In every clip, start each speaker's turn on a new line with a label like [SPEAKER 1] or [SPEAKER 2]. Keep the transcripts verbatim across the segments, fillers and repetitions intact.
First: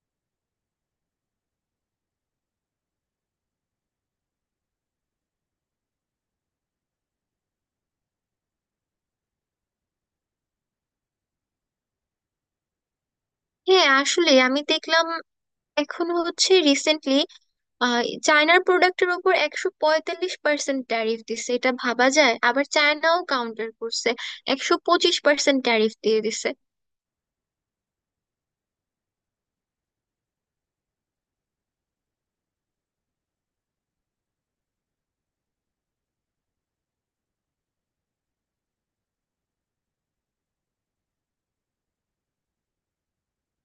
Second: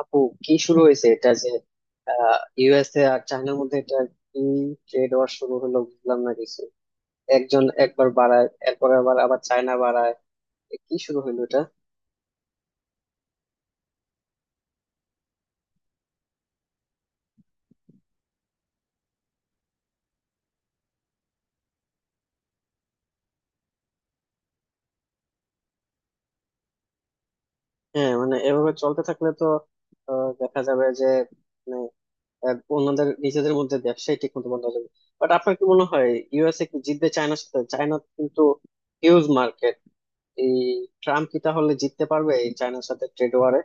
[SPEAKER 1] আপু, কি শুরু হয়েছে এটা যে ইউএসএ আর চায়নার মধ্যে? এটা কি ট্রেড ওয়ার শুরু হলো? বুঝলাম না কিছু। একজন একবার বাড়ায়, এরপর আবার আবার চায়না বাড়ায়। এ কি শুরু হলো এটা?
[SPEAKER 2] হ্যাঁ, আসলে আমি দেখলাম এখন হচ্ছে রিসেন্টলি চায়নার প্রোডাক্টের উপর একশো পঁয়তাল্লিশ পার্সেন্ট ট্যারিফ দিছে, এটা ভাবা যায়? আবার চায়নাও কাউন্টার করছে, একশো পঁচিশ পার্সেন্ট ট্যারিফ দিয়ে দিছে।
[SPEAKER 1] হ্যাঁ, মানে এভাবে চলতে থাকলে তো আহ, দেখা যাবে যে মানে আহ, অন্যদের নিজেদের মধ্যে ব্যবসায় ঠিক মতো বন্ধ হয়ে যাবে। বাট আপনার কি মনে হয়? ইউএসএ কি জিতবে চায়নার সাথে? চায়না কিন্তু হিউজ মার্কেট। এই ট্রাম্প কি তাহলে জিততে পারবে এই চায়নার সাথে ট্রেড ওয়ারে?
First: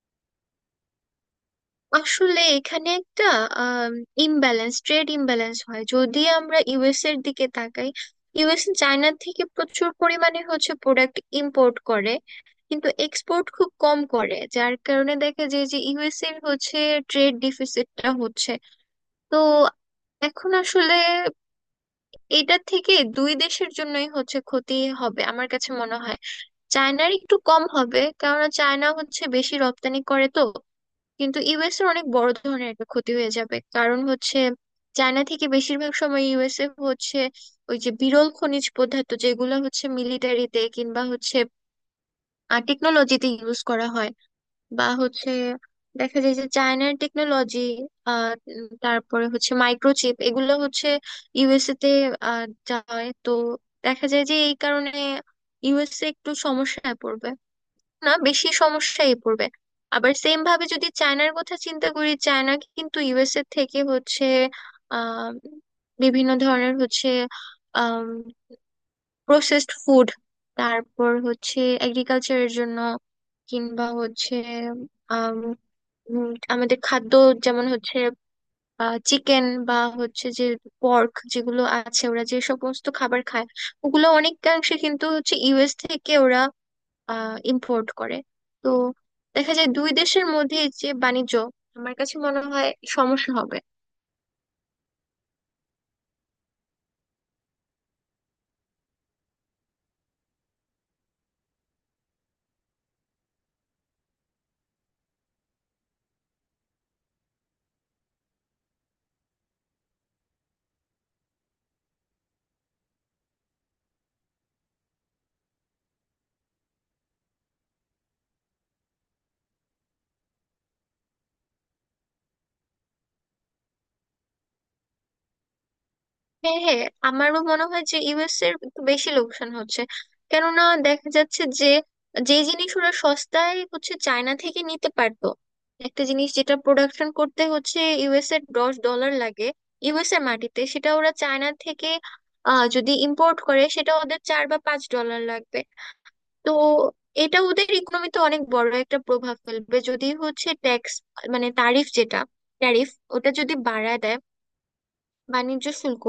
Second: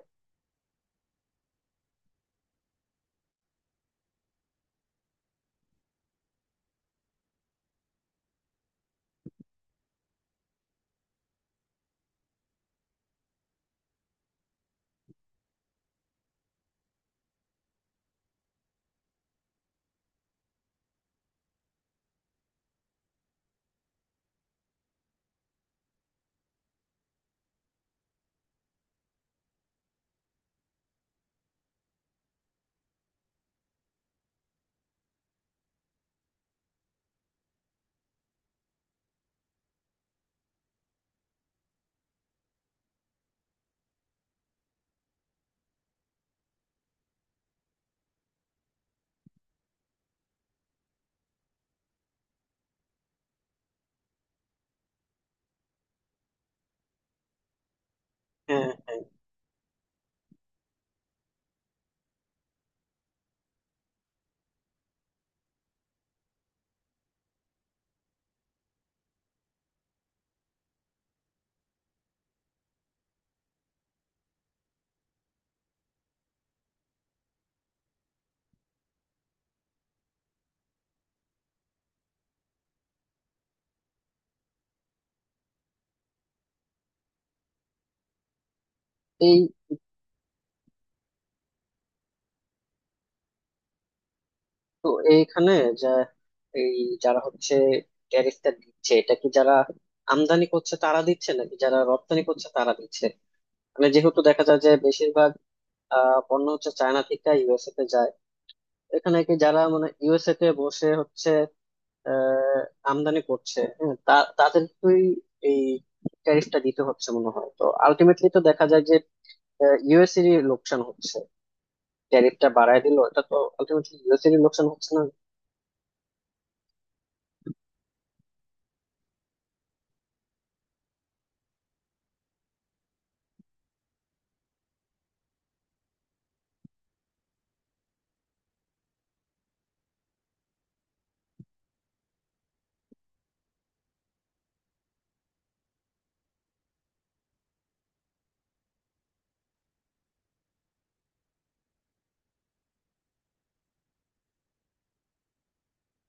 [SPEAKER 2] আসলে এখানে একটা ইমব্যালেন্স, ট্রেড ইমব্যালেন্স হয় যদি আমরা ইউএস এর দিকে তাকাই। ইউএস চায়না থেকে প্রচুর পরিমাণে হচ্ছে প্রোডাক্ট ইম্পোর্ট করে, কিন্তু এক্সপোর্ট খুব কম করে, যার কারণে দেখা যায় যে ইউএস এর হচ্ছে ট্রেড ডিফিসিটটা হচ্ছে। তো এখন আসলে এটা থেকে দুই দেশের জন্যই হচ্ছে ক্ষতি হবে আমার কাছে মনে হয়। চায়নার একটু কম হবে কেননা চায়না হচ্ছে বেশি রপ্তানি করে তো। কিন্তু ইউএস এর অনেক বড় ধরনের একটা ক্ষতি হয়ে যাবে, কারণ হচ্ছে চায়না থেকে বেশিরভাগ সময় ইউএসএ হচ্ছে ওই যে বিরল খনিজ পদার্থ যেগুলো হচ্ছে মিলিটারিতে কিংবা হচ্ছে টেকনোলজিতে ইউজ করা হয়, বা হচ্ছে দেখা যায় যে চায়নার টেকনোলজি, তারপরে হচ্ছে মাইক্রোচিপ এগুলো হচ্ছে ইউএসএ তে আহ, যায় তো। দেখা যায় যে এই কারণে ইউএসএ একটু সমস্যায় পড়বে, না, বেশি
[SPEAKER 1] হ্যাঁ, হ্যাঁ।
[SPEAKER 2] সমস্যায় পড়বে। আবার সেম ভাবে যদি চায়নার কথা চিন্তা করি, চায়না কিন্তু ইউএসএ থেকে হচ্ছে আহ বিভিন্ন ধরনের হচ্ছে আহ প্রসেসড ফুড, তারপর হচ্ছে এগ্রিকালচারের জন্য, কিংবা হচ্ছে উম, আমাদের খাদ্য, যেমন হচ্ছে চিকেন বা হচ্ছে যে পর্ক, যেগুলো আছে ওরা যে সমস্ত খাবার খায়, ওগুলো অনেকাংশে কিন্তু হচ্ছে ইউএস থেকে ওরা ইম্পোর্ট করে। তো দেখা যায় দুই দেশের মধ্যে যে বাণিজ্য, আমার কাছে মনে হয় সমস্যা হবে।
[SPEAKER 1] তো এইখানে যে এই যারা হচ্ছে ট্যারিফটা দিচ্ছে, এটা কি যারা আমদানি করছে তারা দিচ্ছে, নাকি যারা রপ্তানি করছে তারা দিচ্ছে? মানে যেহেতু দেখা যায় যে বেশিরভাগ আহ পণ্য হচ্ছে চায়না থেকে ইউএসএ তে যায়, এখানে কি যারা মানে ইউএসএ তে বসে হচ্ছে আহ আমদানি করছে, হ্যাঁ, তা তাদেরকেই এই ট্যারিফটা দিতে হচ্ছে মনে হয়। তো আলটিমেটলি তো দেখা যায় যে ইউএসএরই লোকসান হচ্ছে। ট্যারিফটা বাড়ায় দিল, এটা তো আলটিমেটলি ইউএসএরই লোকসান হচ্ছে না?
[SPEAKER 2] হ্যাঁ, হ্যাঁ, আমারও মনে হয় যে ইউএস এর একটু বেশি লোকসান হচ্ছে, কেননা দেখা যাচ্ছে যে যে জিনিস ওরা সস্তায় হচ্ছে চায়না থেকে নিতে পারতো, একটা জিনিস যেটা প্রোডাকশন করতে হচ্ছে ইউএস এর দশ ডলার লাগে ইউএস এর মাটিতে, সেটা ওরা চায়না থেকে আহ যদি ইম্পোর্ট করে সেটা ওদের চার বা পাঁচ ডলার লাগবে। তো এটা ওদের ইকোনমিতে অনেক বড় একটা প্রভাব ফেলবে যদি হচ্ছে ট্যাক্স, মানে তারিফ যেটা ট্যারিফ, ওটা যদি বাড়ায় দেয়, বাণিজ্য শুল্ক।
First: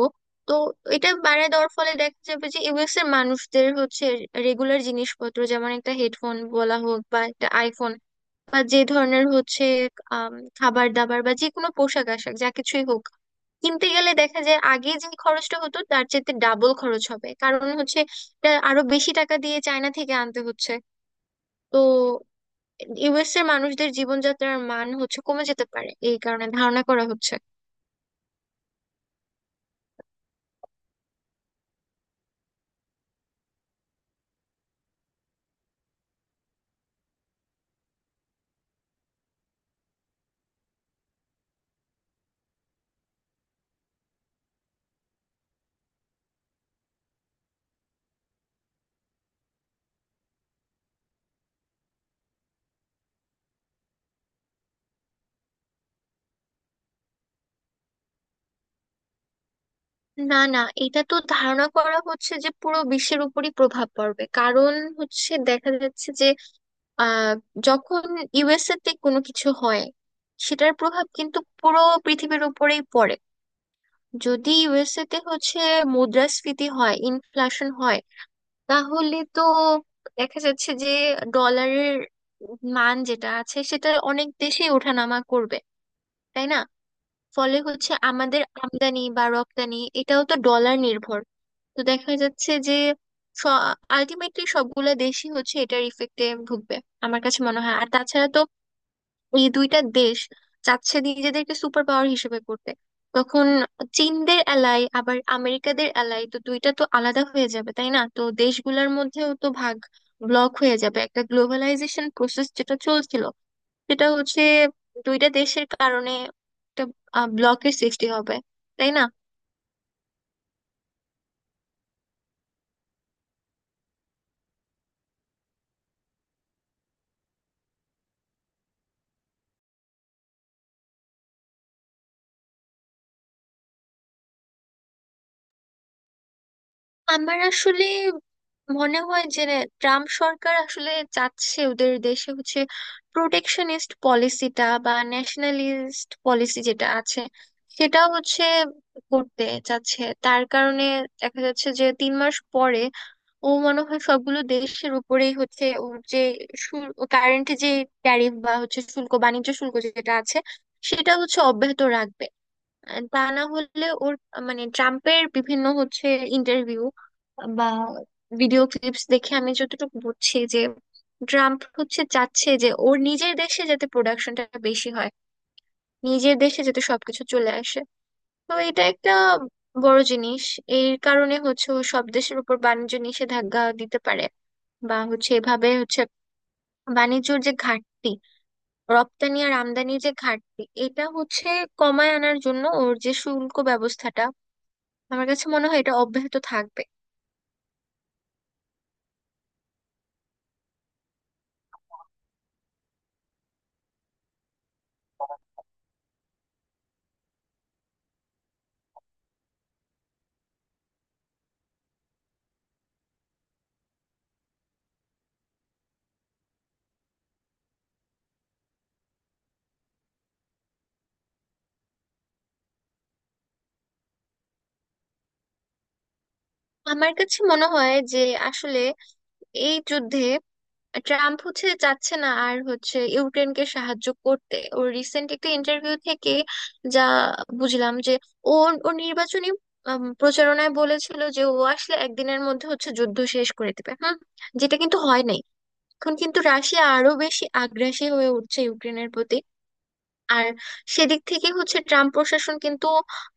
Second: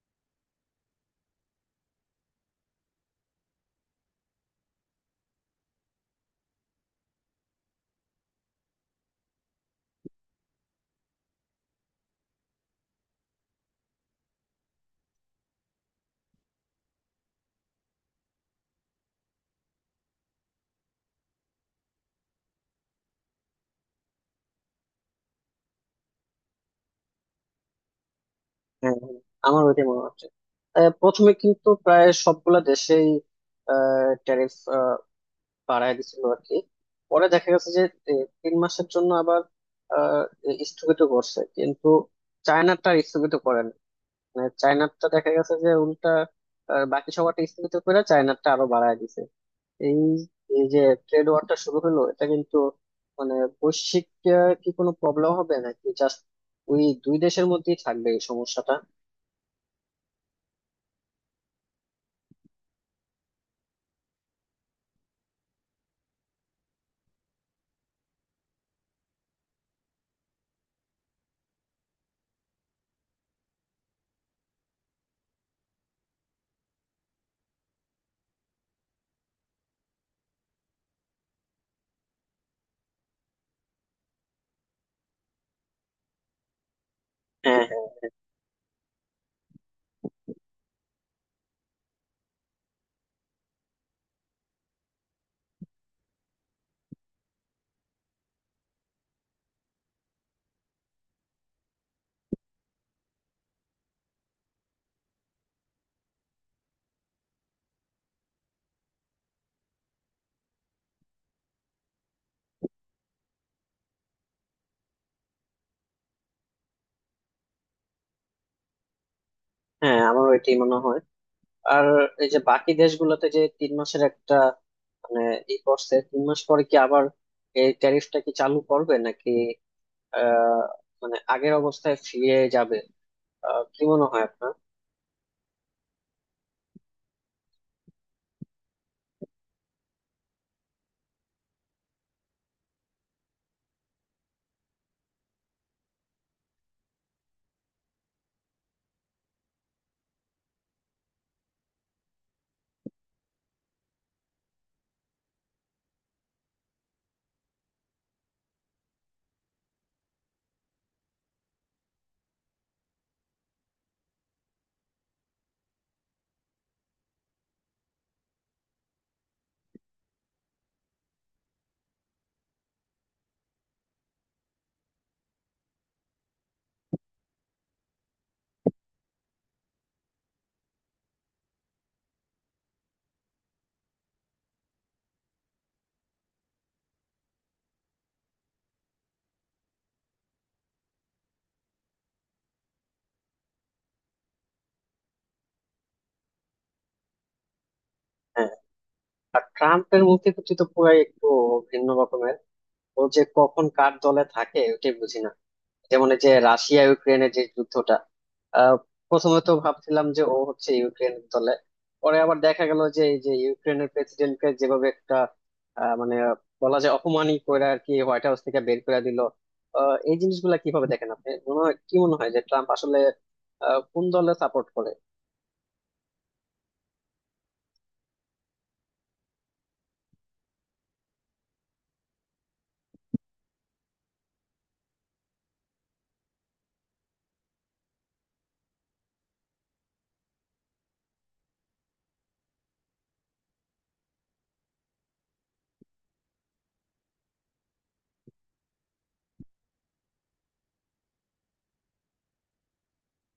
[SPEAKER 2] তো এটা বাড়ায় দেওয়ার ফলে দেখা যাবে যে ইউএস এর মানুষদের হচ্ছে রেগুলার জিনিসপত্র, যেমন একটা হেডফোন বলা হোক বা একটা আইফোন, বা যে ধরনের হচ্ছে আম, খাবার দাবার বা যে কোনো পোশাক আশাক যা কিছুই হোক, কিনতে গেলে দেখা যায় আগে যে খরচটা হতো তার চেয়ে ডাবল খরচ হবে, কারণ হচ্ছে এটা আরো বেশি টাকা দিয়ে চায়না থেকে আনতে হচ্ছে। তো ইউএস এর মানুষদের জীবনযাত্রার মান হচ্ছে কমে যেতে পারে এই কারণে ধারণা করা হচ্ছে।
[SPEAKER 1] হ্যাঁ, হ্যাঁ, আমার ওইটাই মনে হচ্ছে। আহ, প্রথমে কিন্তু প্রায় সবগুলা দেশেই ট্যারিফ বাড়ায় দিছিল আর কি। পরে দেখা গেছে যে এ, তিন মাসের জন্য আবার আহ, এ, স্থগিত করছে, কিন্তু চায়নাটা স্থগিত করেন। মানে চায়নাটা দেখা গেছে যে উল্টা, আহ, বাকি সবারটা স্থগিত করে চায়নাটা আরো বাড়ায় দিছে। এই এই যে ট্রেড ওয়ারটা শুরু হলো, এটা কিন্তু মানে বৈশ্বিক আহ, কি কোনো প্রবলেম হবে, নাকি জাস্ট ওই দুই দেশের মধ্যেই থাকবে এই সমস্যাটা?
[SPEAKER 2] না না, এটা তো ধারণা করা হচ্ছে যে পুরো বিশ্বের উপরই প্রভাব পড়বে, কারণ হচ্ছে দেখা যাচ্ছে যে আহ যখন ইউএসএ তে কোনো কিছু হয়, সেটার প্রভাব কিন্তু পুরো পৃথিবীর উপরেই পড়ে। যদি ইউএসএ তে হচ্ছে মুদ্রাস্ফীতি হয়, ইনফ্লেশন হয়, তাহলে তো দেখা যাচ্ছে যে ডলারের মান যেটা আছে সেটা অনেক দেশেই ওঠানামা করবে, তাই না? ফলে
[SPEAKER 1] হ্যাঁ, হ্যাঁ,
[SPEAKER 2] হচ্ছে আমাদের আমদানি বা রপ্তানি এটাও তো ডলার নির্ভর। তো দেখা যাচ্ছে যে আলটিমেটলি সবগুলা দেশই হচ্ছে এটার ইফেক্টে ভুগবে আমার কাছে মনে হয়। আর তাছাড়া তো এই দুইটা দেশ চাচ্ছে নিজেদেরকে সুপার পাওয়ার হিসেবে করতে, তখন চীনদের অ্যালাই আবার আমেরিকাদের অ্যালাই তো দুইটা তো আলাদা হয়ে যাবে তাই না, তো দেশগুলোর মধ্যেও তো ভাগ, ব্লক হয়ে যাবে। একটা গ্লোবালাইজেশন প্রসেস যেটা চলছিল, সেটা হচ্ছে দুইটা দেশের কারণে একটা ব্লকের সৃষ্টি হবে, তাই না?
[SPEAKER 1] হ্যাঁ, আমারও এটাই মনে হয়। আর এই যে বাকি দেশগুলোতে যে তিন মাসের একটা মানে ই করছে, তিন মাস পরে কি আবার এই ট্যারিফটা কি চালু করবে, নাকি আহ মানে আগের অবস্থায় ফিরে যাবে? আহ, কি মনে হয় আপনার?
[SPEAKER 2] আমার আসলে মনে হয় যে ট্রাম্প সরকার আসলে চাচ্ছে ওদের দেশে হচ্ছে প্রোটেকশনিস্ট পলিসিটা বা ন্যাশনালিস্ট পলিসি যেটা আছে সেটা হচ্ছে করতে চাচ্ছে। তার কারণে দেখা যাচ্ছে যে তিন মাস পরে ও মনে হয় সবগুলো দেশের উপরেই হচ্ছে ওর যে কারেন্ট যে ট্যারিফ বা হচ্ছে শুল্ক, বাণিজ্য শুল্ক যেটা আছে সেটা হচ্ছে অব্যাহত রাখবে। আহ তা না হলে ওর আহ, মানে ট্রাম্পের বিভিন্ন হচ্ছে ইন্টারভিউ বা ভিডিও ক্লিপস দেখে আমি যতটুকু বুঝছি যে ট্রাম্প হচ্ছে চাচ্ছে যে ওর নিজের দেশে যাতে প্রোডাকশনটা বেশি হয়, নিজের দেশে যাতে সবকিছু চলে আসে। তো এটা একটা বড় জিনিস। এর কারণে হচ্ছে ও সব দেশের উপর বাণিজ্য নিষেধাজ্ঞা দিতে পারে, বা হচ্ছে এভাবে হচ্ছে বাণিজ্যর যে ঘাটতি, রপ্তানি আর আমদানির যে ঘাটতি এটা হচ্ছে কমায় আনার জন্য ওর যে শুল্ক ব্যবস্থাটা, আমার কাছে মনে হয় এটা অব্যাহত থাকবে।
[SPEAKER 1] হ্যাঁ। আর ট্রাম্পের মূর্তিগতি তো পুরাই একটু ভিন্ন রকমের। ও যে কখন কার দলে থাকে ওটাই বুঝি না। যেমন এই যে রাশিয়া ইউক্রেনের যে যুদ্ধটা, আহ, প্রথমে তো ভাবছিলাম যে ও হচ্ছে ইউক্রেনের দলে। পরে আবার দেখা গেল যে এই যে ইউক্রেনের প্রেসিডেন্টকে যেভাবে একটা আহ, মানে বলা যায় অপমানই করে আর কি হোয়াইট হাউস থেকে বের করে দিল। আহ, এই জিনিসগুলা কিভাবে দেখেন আপনি? মনে হয় কি? মনে হয় যে ট্রাম্প আসলে আহ, কোন দলে সাপোর্ট করে?
[SPEAKER 2] আমার কাছে মনে হয় যে আসলে এই যুদ্ধে ট্রাম্প হচ্ছে চাচ্ছে না আর হচ্ছে ইউক্রেনকে সাহায্য করতে। ও রিসেন্ট একটা ইন্টারভিউ থেকে যা বুঝলাম যে ও ও নির্বাচনী উম, প্রচারণায় বলেছিল যে ও আসলে একদিনের মধ্যে হচ্ছে যুদ্ধ শেষ করে দেবে, হুম, যেটা কিন্তু হয় নাই। এখন কিন্তু রাশিয়া আরো বেশি আগ্রাসী হয়ে উঠছে ইউক্রেনের প্রতি। আর সেদিক থেকে হচ্ছে ট্রাম্প প্রশাসন কিন্তু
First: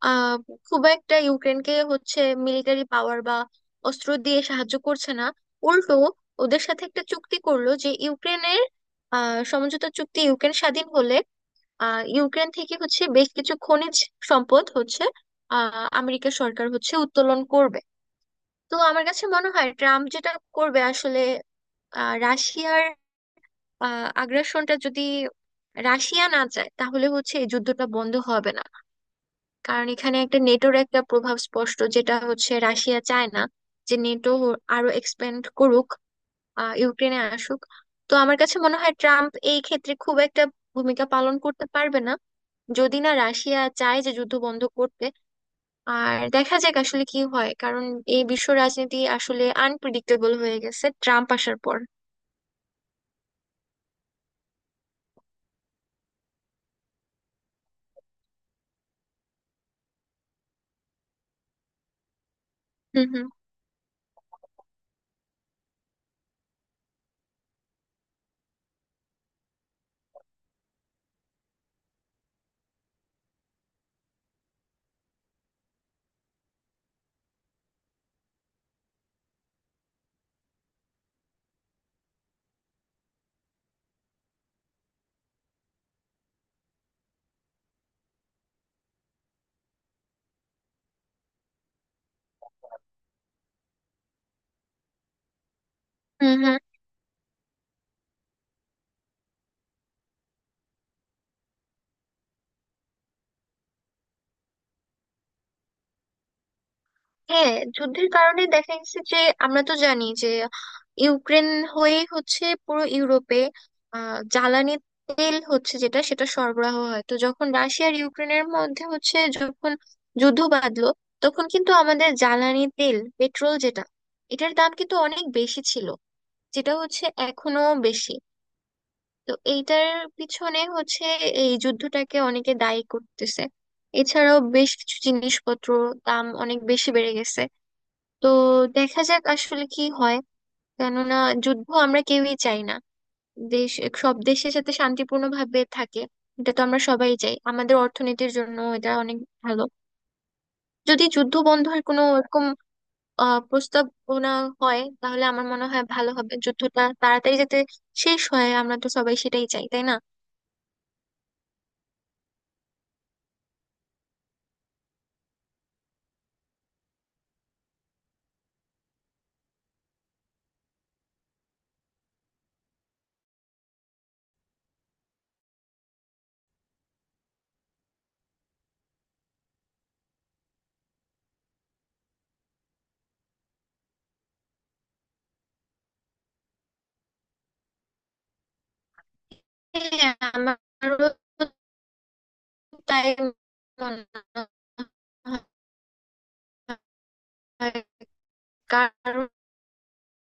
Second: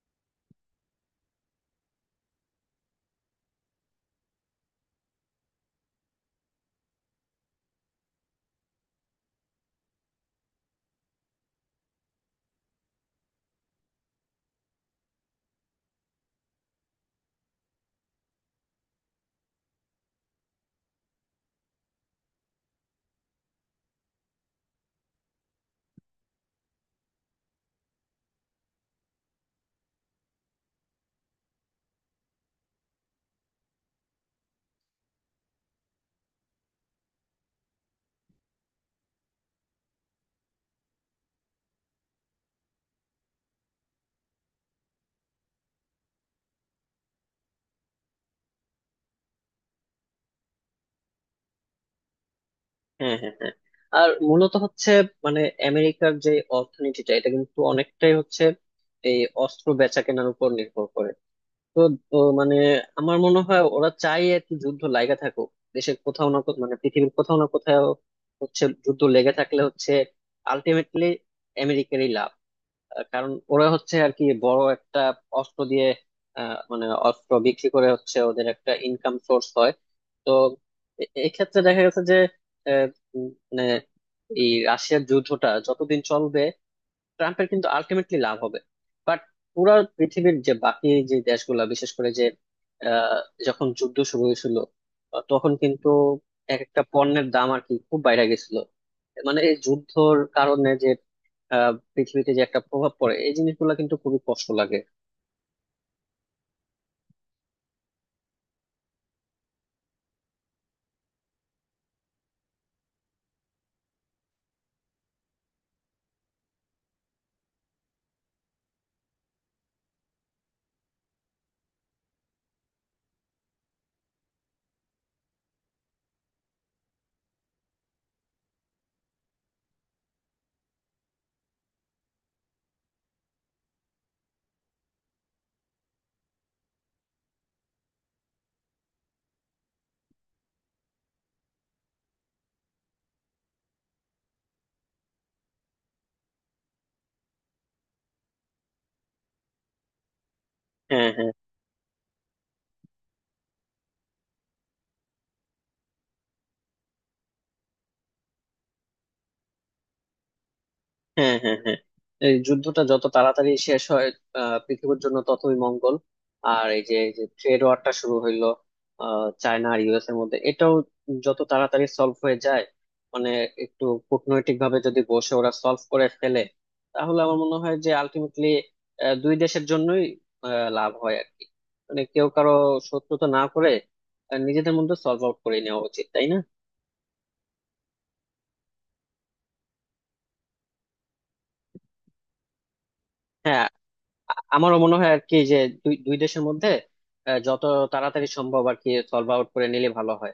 [SPEAKER 2] আহ খুব একটা ইউক্রেনকে হচ্ছে মিলিটারি পাওয়ার বা অস্ত্র দিয়ে সাহায্য করছে না। উল্টো ওদের সাথে একটা চুক্তি করলো যে ইউক্রেনের আহ সমঝোতা চুক্তি, ইউক্রেন স্বাধীন হলে আহ ইউক্রেন থেকে হচ্ছে বেশ কিছু খনিজ সম্পদ হচ্ছে আহ আমেরিকা সরকার হচ্ছে উত্তোলন করবে। তো আমার কাছে মনে হয় ট্রাম্প যেটা করবে আসলে, আহ রাশিয়ার আগ্রাসনটা যদি রাশিয়া না চায় তাহলে হচ্ছে এই যুদ্ধটা বন্ধ হবে না। কারণ এখানে একটা নেটোর একটা প্রভাব স্পষ্ট, যেটা হচ্ছে রাশিয়া চায় না যে নেটো আরো এক্সপ্যান্ড করুক, আহ, ইউক্রেনে আসুক। তো আমার কাছে মনে হয় ট্রাম্প এই ক্ষেত্রে খুব একটা ভূমিকা পালন করতে পারবে না, যদি না রাশিয়া চায় যে যুদ্ধ বন্ধ করতে। আর দেখা যাক আসলে কি হয়, কারণ এই বিশ্ব রাজনীতি আসলে আনপ্রেডিক্টেবল হয়ে গেছে ট্রাম্প আসার পর।
[SPEAKER 1] হ্যাঁ, হ্যাঁ, হ্যাঁ। আর মূলত হচ্ছে মানে আমেরিকার যে অর্থনীতিটা, এটা কিন্তু অনেকটাই হচ্ছে এই অস্ত্র বেচা কেনার উপর নির্ভর করে। তো তো মানে
[SPEAKER 2] হুম,
[SPEAKER 1] আমার
[SPEAKER 2] হুম,
[SPEAKER 1] মনে হয় ওরা চাই আর কি যুদ্ধ লাগা থাকুক দেশের কোথাও না কোথাও, মানে পৃথিবীর কোথাও না কোথাও হচ্ছে যুদ্ধ লেগে থাকলে হচ্ছে আলটিমেটলি আমেরিকারই লাভ। আহ, কারণ ওরা হচ্ছে আর কি বড় একটা অস্ত্র দিয়ে আহ, মানে অস্ত্র বিক্রি করে হচ্ছে ওদের একটা ইনকাম সোর্স হয়। তো এ- এক্ষেত্রে দেখা গেছে যে আহ, উম, মানে এই রাশিয়ার যুদ্ধটা যতদিন চলবে ট্রাম্পের কিন্তু আলটিমেটলি লাভ হবে। বাট পুরা পৃথিবীর যে বাকি যে দেশগুলা বিশেষ করে যে আহ, যখন যুদ্ধ শুরু হয়েছিল আহ, তখন কিন্তু
[SPEAKER 2] হুম, হুম।
[SPEAKER 1] এক একটা পণ্যের দাম আর কি খুব বাইরে গেছিল। মানে এই যুদ্ধর কারণে যে আহ, পৃথিবীতে যে একটা প্রভাব পড়ে এই জিনিসগুলো কিন্তু খুবই কষ্ট লাগে।
[SPEAKER 2] হ্যাঁ, যুদ্ধের কারণে দেখা গেছে যে আমরা তো জানি যে ইউক্রেন হয়ে হচ্ছে পুরো ইউরোপে আহ, জ্বালানি তেল হচ্ছে যেটা সেটা সরবরাহ হয়। তো যখন রাশিয়া আর ইউক্রেনের মধ্যে হচ্ছে যখন যুদ্ধ বাঁধলো, তখন কিন্তু আমাদের জ্বালানি তেল পেট্রোল যেটা, এটার দাম কিন্তু অনেক বেশি ছিল, যেটা হচ্ছে এখনো বেশি। তো এইটার পিছনে হচ্ছে এই যুদ্ধটাকে অনেকে দায়ী করতেছে। এছাড়াও বেশ কিছু জিনিসপত্র দাম অনেক বেশি বেড়ে গেছে। তো দেখা যাক আসলে কি হয়, কেননা যুদ্ধ আমরা কেউই চাই না। দেশ, সব দেশের সাথে শান্তিপূর্ণ ভাবে থাকে, এটা তো আমরা সবাই চাই। আমাদের অর্থনীতির জন্য এটা অনেক ভালো যদি
[SPEAKER 1] হ্যাঁ, হ্যাঁ,
[SPEAKER 2] যুদ্ধ বন্ধের কোনো এরকম আহ প্রস্তাবনা হয়, তাহলে আমার মনে হয় ভালো হবে, যুদ্ধটা তাড়াতাড়ি যাতে শেষ হয়, আমরা তো সবাই সেটাই চাই, তাই না?
[SPEAKER 1] হ্যাঁ, হ্যাঁ, হ্যাঁ। এই যুদ্ধটা যত তাড়াতাড়ি শেষ হয় আহ, পৃথিবীর জন্য ততই মঙ্গল। আর এই যে এই যে ট্রেড ওয়ারটা শুরু হইলো আহ, চায়না আর ইউএস এর মধ্যে, এটাও যত তাড়াতাড়ি সলভ হয়ে যায়, মানে একটু কূটনৈতিক ভাবে যদি বসে ওরা সলভ করে ফেলে তাহলে আমার মনে হয় যে আলটিমেটলি দুই দেশের জন্যই আহ, লাভ হয় আর কি। মানে কেউ কারো শত্রুতা না করে আহ, নিজেদের মধ্যে সলভ আউট করে নেওয়া উচিত, তাই না?
[SPEAKER 2] হ্যাঁ, আমারও তাই
[SPEAKER 1] হ্যাঁ।
[SPEAKER 2] মনে
[SPEAKER 1] আ- আমারও মনে হয় আর কি যে দুই দুই দেশের মধ্যে আহ, যত
[SPEAKER 2] হয়।
[SPEAKER 1] তাড়াতাড়ি সম্ভব আর কি
[SPEAKER 2] কারণ
[SPEAKER 1] সলভ আউট করে নিলে ভালো হয়।